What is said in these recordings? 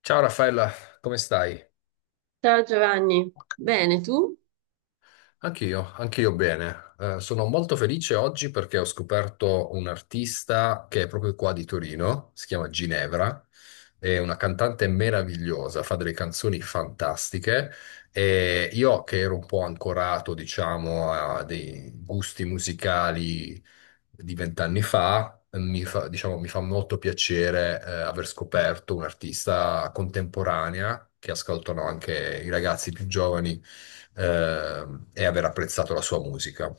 Ciao Raffaella, come stai? Ciao Giovanni, bene tu? Anch'io, anch'io bene. Sono molto felice oggi perché ho scoperto un artista che è proprio qua di Torino, si chiama Ginevra, è una cantante meravigliosa, fa delle canzoni fantastiche e io che ero un po' ancorato, diciamo, a dei gusti musicali di 20 anni fa, mi fa, diciamo, mi fa molto piacere, aver scoperto un'artista contemporanea che ascoltano anche i ragazzi più giovani eh, e aver apprezzato la sua musica.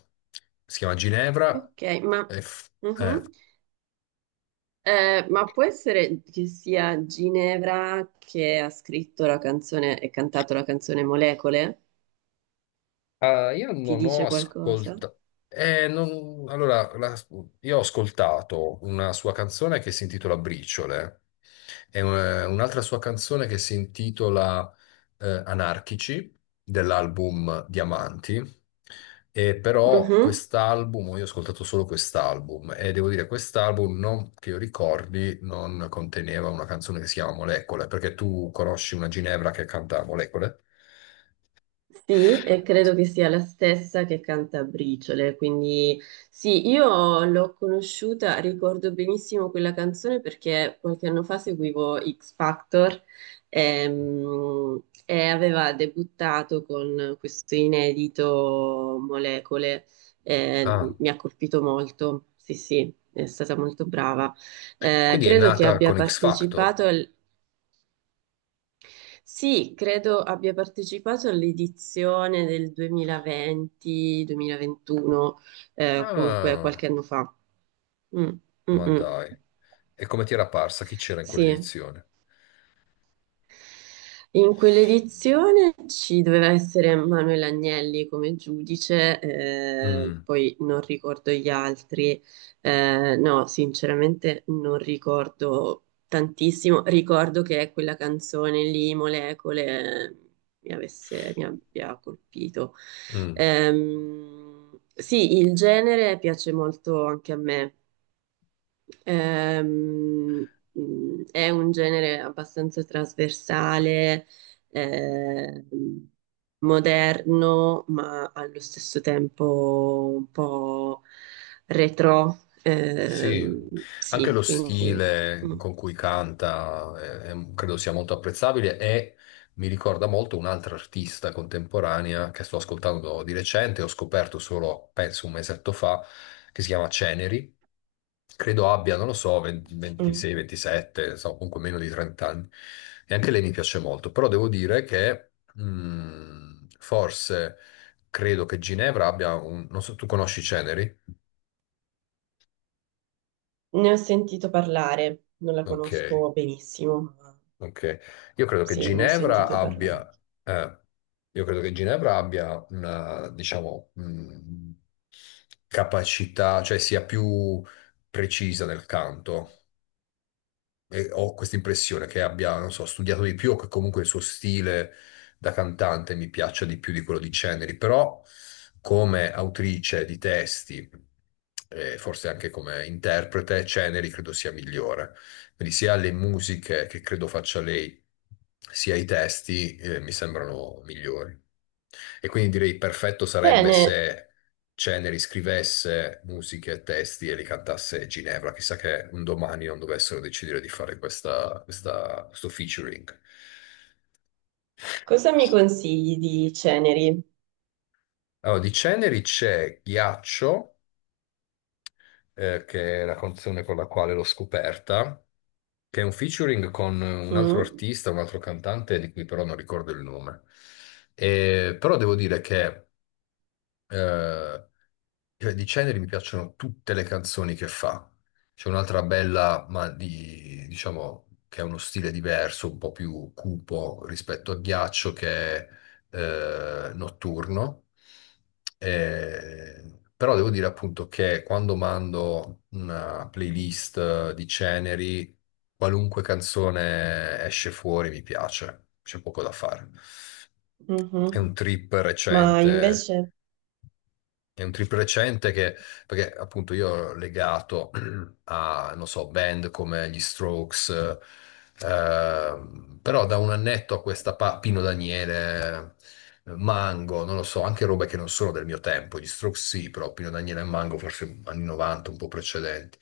Si chiama Ginevra. Ok, ma, e f- eh, mhm. Ma può essere che sia Ginevra che ha scritto la canzone e cantato la canzone Molecole? Ah, io Ti non ho dice qualcosa? ascoltato. Allora, io ho ascoltato una sua canzone che si intitola Briciole e un'altra sua canzone che si intitola Anarchici dell'album Diamanti. E però Mhm. quest'album, io ho ascoltato solo quest'album e devo dire, quest'album non, che io ricordi non conteneva una canzone che si chiama Molecole, perché tu conosci una Ginevra che canta Molecole? Sì, e credo che sia la stessa che canta Briciole, quindi sì, io l'ho conosciuta, ricordo benissimo quella canzone perché qualche anno fa seguivo X Factor e aveva debuttato con questo inedito Molecole, Ah. mi ha colpito molto, sì sì, è stata molto brava. Quindi è Credo che nata abbia con X Factor. partecipato al sì, credo abbia partecipato all'edizione del 2020-2021, comunque Ah, qualche anno fa. Mm, mm, ma mm. dai. E come ti era parsa? Chi c'era in Sì. quell'edizione? In quell'edizione ci doveva essere Manuel Agnelli come giudice, Mm, poi non ricordo gli altri. No, sinceramente non ricordo tantissimo, ricordo che quella canzone lì, Molecole, mi abbia colpito. mm. Sì, il genere piace molto anche a me. È un genere abbastanza trasversale, ehm, moderno, ma allo stesso tempo un po' retro. Sì, anche Sì, lo quindi stile mm, con cui canta credo sia molto apprezzabile e mi ricorda molto un'altra artista contemporanea che sto ascoltando di recente, ho scoperto solo, penso, un mesetto fa, che si chiama Ceneri. Credo abbia, non lo so, 20 mm. 26, 27, insomma, comunque meno di 30 anni. E anche lei mi piace molto, però devo dire che forse credo che Ginevra abbia un... Non so, tu conosci Ceneri? Ne ho sentito parlare, non la Ok. conosco benissimo, ma Ok, io credo che sì, ne ho Ginevra sentito parlare. abbia, eh, io credo che Ginevra abbia una, diciamo, capacità, cioè sia più precisa nel canto. E ho questa impressione che abbia, non so, studiato di più o che comunque il suo stile da cantante mi piaccia di più di quello di Ceneri, però come autrice di testi, e forse anche come interprete, Ceneri credo sia migliore. Quindi sia le musiche che credo faccia lei, sia i testi, mi sembrano migliori. E quindi direi perfetto sarebbe Bene, se Ceneri scrivesse musiche e testi e li cantasse Ginevra. Chissà che un domani non dovessero decidere di fare questa, questo featuring. cosa mi consigli di Ceneri? Allora, di Ceneri c'è Ghiaccio che è la canzone con la quale l'ho scoperta, che è un featuring con un altro Mm? artista, un altro cantante, di cui però non ricordo il nome. Però devo dire che eh, cioè, di Ceneri mi piacciono tutte le canzoni che fa. C'è un'altra bella, ma di, diciamo, che ha uno stile diverso, un po' più cupo rispetto a Ghiaccio, che è Notturno. Però devo dire appunto che quando mando una playlist di Ceneri, qualunque canzone esce fuori mi piace, c'è poco da fare. Mhm. È un trip Ma recente invece... è un trip recente che, perché appunto io ero legato a, non so, band come gli Strokes, però da un annetto a questa Pino Daniele, Mango, non lo so, anche robe che non sono del mio tempo, gli Strokes sì, però Pino Daniele e Mango forse anni 90, un po' precedenti.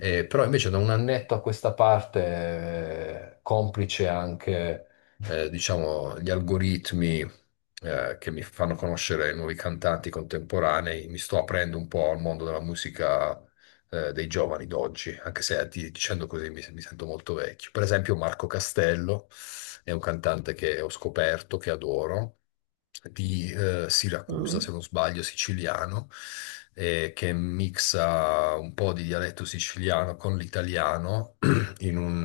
Però invece da un annetto a questa parte, complice anche diciamo, gli algoritmi, che mi fanno conoscere nuovi cantanti contemporanei, mi sto aprendo un po' al mondo della musica dei giovani d'oggi, anche se dicendo così mi sento molto vecchio. Per esempio Marco Castello è un cantante che ho scoperto, che adoro, di Siracusa, Mm. se non sbaglio, siciliano, che mixa un po' di dialetto siciliano con l'italiano in, un,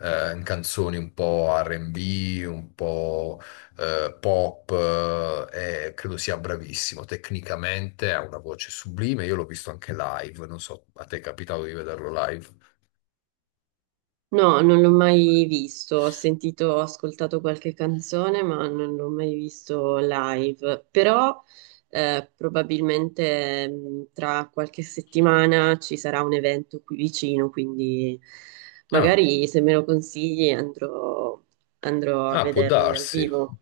in canzoni un po' R&B, un po' pop, e credo sia bravissimo. Tecnicamente ha una voce sublime, io l'ho visto anche live, non so, a te è capitato di vederlo live? No, non l'ho mai visto, ho sentito, ho ascoltato qualche canzone, ma non l'ho mai visto live. Però probabilmente tra qualche settimana ci sarà un evento qui vicino, quindi No. magari se me lo consigli andrò a Ah, può vederlo dal darsi. vivo.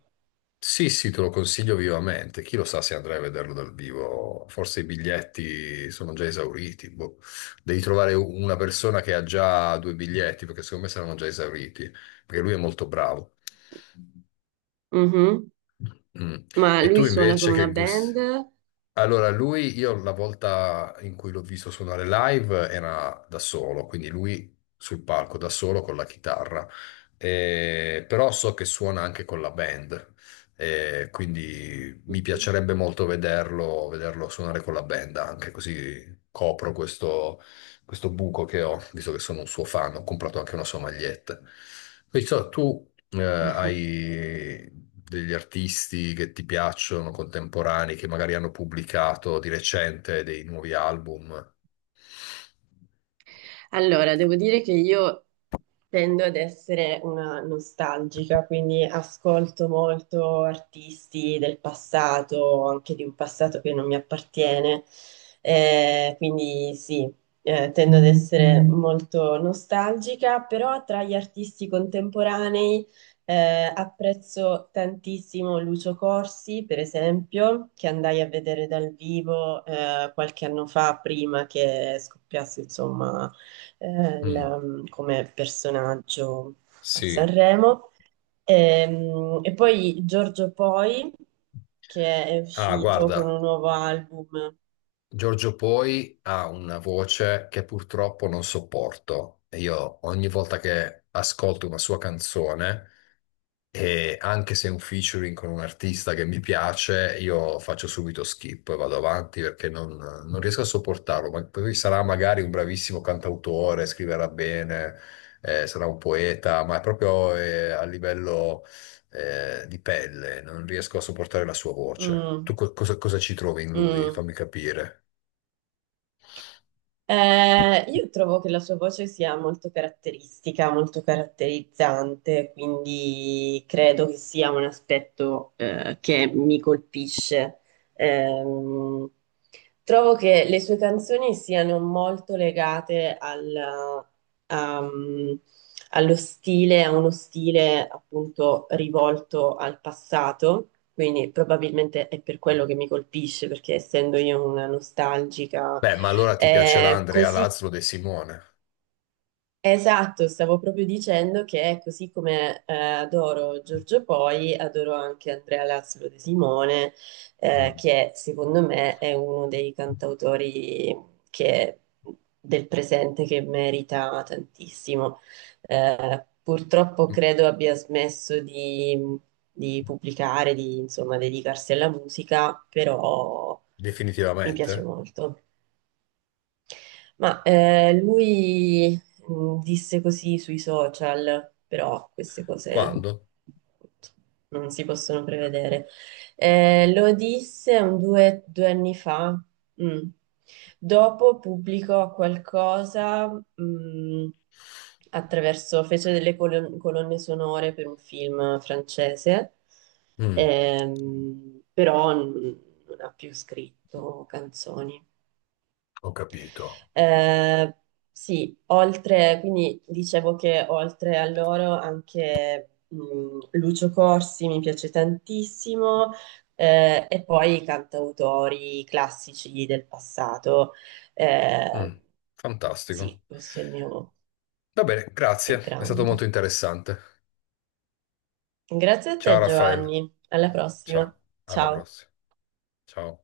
Sì, sì, te lo consiglio vivamente. Chi lo sa se andrai a vederlo dal vivo? Forse i biglietti sono già esauriti. Boh. Devi trovare una persona che ha già due biglietti, perché secondo me saranno già esauriti, perché lui è molto bravo. Mhm. Mm. Ma E lui tu suona invece con una che gusti? band? Allora, lui, io la volta in cui l'ho visto suonare live era da solo, quindi lui sul palco da solo con la chitarra. Però so che suona anche con la band, quindi mi Mhm. piacerebbe molto vederlo, vederlo suonare con la band anche, così copro questo, buco che ho, visto che sono un suo fan, ho comprato anche una sua maglietta. Quindi, so, tu hai degli artisti che ti piacciono, contemporanei, che magari hanno pubblicato di recente dei nuovi album? Allora, devo dire che io tendo ad essere una nostalgica, quindi ascolto molto artisti del passato, anche di un passato che non mi appartiene. Quindi sì, tendo ad essere molto nostalgica, però tra gli artisti contemporanei apprezzo tantissimo Lucio Corsi, per esempio, che andai a vedere dal vivo qualche anno fa, prima che scoppiasse, insomma eh, Mm, la- come personaggio a sì. Sanremo. Poi Giorgio Poi, che è Ah, uscito con guarda, un nuovo album. Giorgio Poi ha una voce che purtroppo non sopporto. E io ogni volta che ascolto una sua canzone e anche se è un featuring con un artista che mi piace, io faccio subito skip e vado avanti perché non riesco a sopportarlo. Ma poi sarà magari un bravissimo cantautore, scriverà bene, sarà un poeta, ma è proprio a livello di pelle, non riesco a sopportare la sua voce. Tu Mm, cosa ci trovi in lui? mm. Fammi capire. Io trovo che la sua voce sia molto caratteristica, molto caratterizzante, quindi credo che sia un aspetto che mi colpisce. Ehm, Trovo che le sue canzoni siano molto legate um, allo stile, a uno stile appunto rivolto al passato, quindi probabilmente è per quello che mi colpisce, perché essendo io una nostalgica, Beh, ma allora ti piacerà Andrea così Lazzaro De Simone? Esatto, stavo proprio dicendo che così come adoro Giorgio Poi, adoro anche Andrea Lazzaro De Simone, Mm. che secondo me è uno dei che- del presente che merita tantissimo. Purtroppo Mm. credo abbia smesso di pubblicare, di insomma dedicarsi alla musica, però mi piace Definitivamente? molto. Ma lui disse così sui social, però queste cose Quando? non si possono prevedere. Lo disse due anni fa. Mm. Dopo pubblicò qualcosa, mm, attraverso, fece delle colonne sonore per un film francese, Mm, però non ha più scritto canzoni. Ho capito. Eh, quindi dicevo che oltre a loro anche Lucio Corsi mi piace tantissimo, e poi i cantautori classici del passato. Eh, Mm, sì, Fantastico. questo è il mio Va bene, grazie, è stato background. molto interessante. Grazie a Ciao te, Raffaele, Giovanni. Alla ciao, prossima. alla Ciao. prossima. Ciao.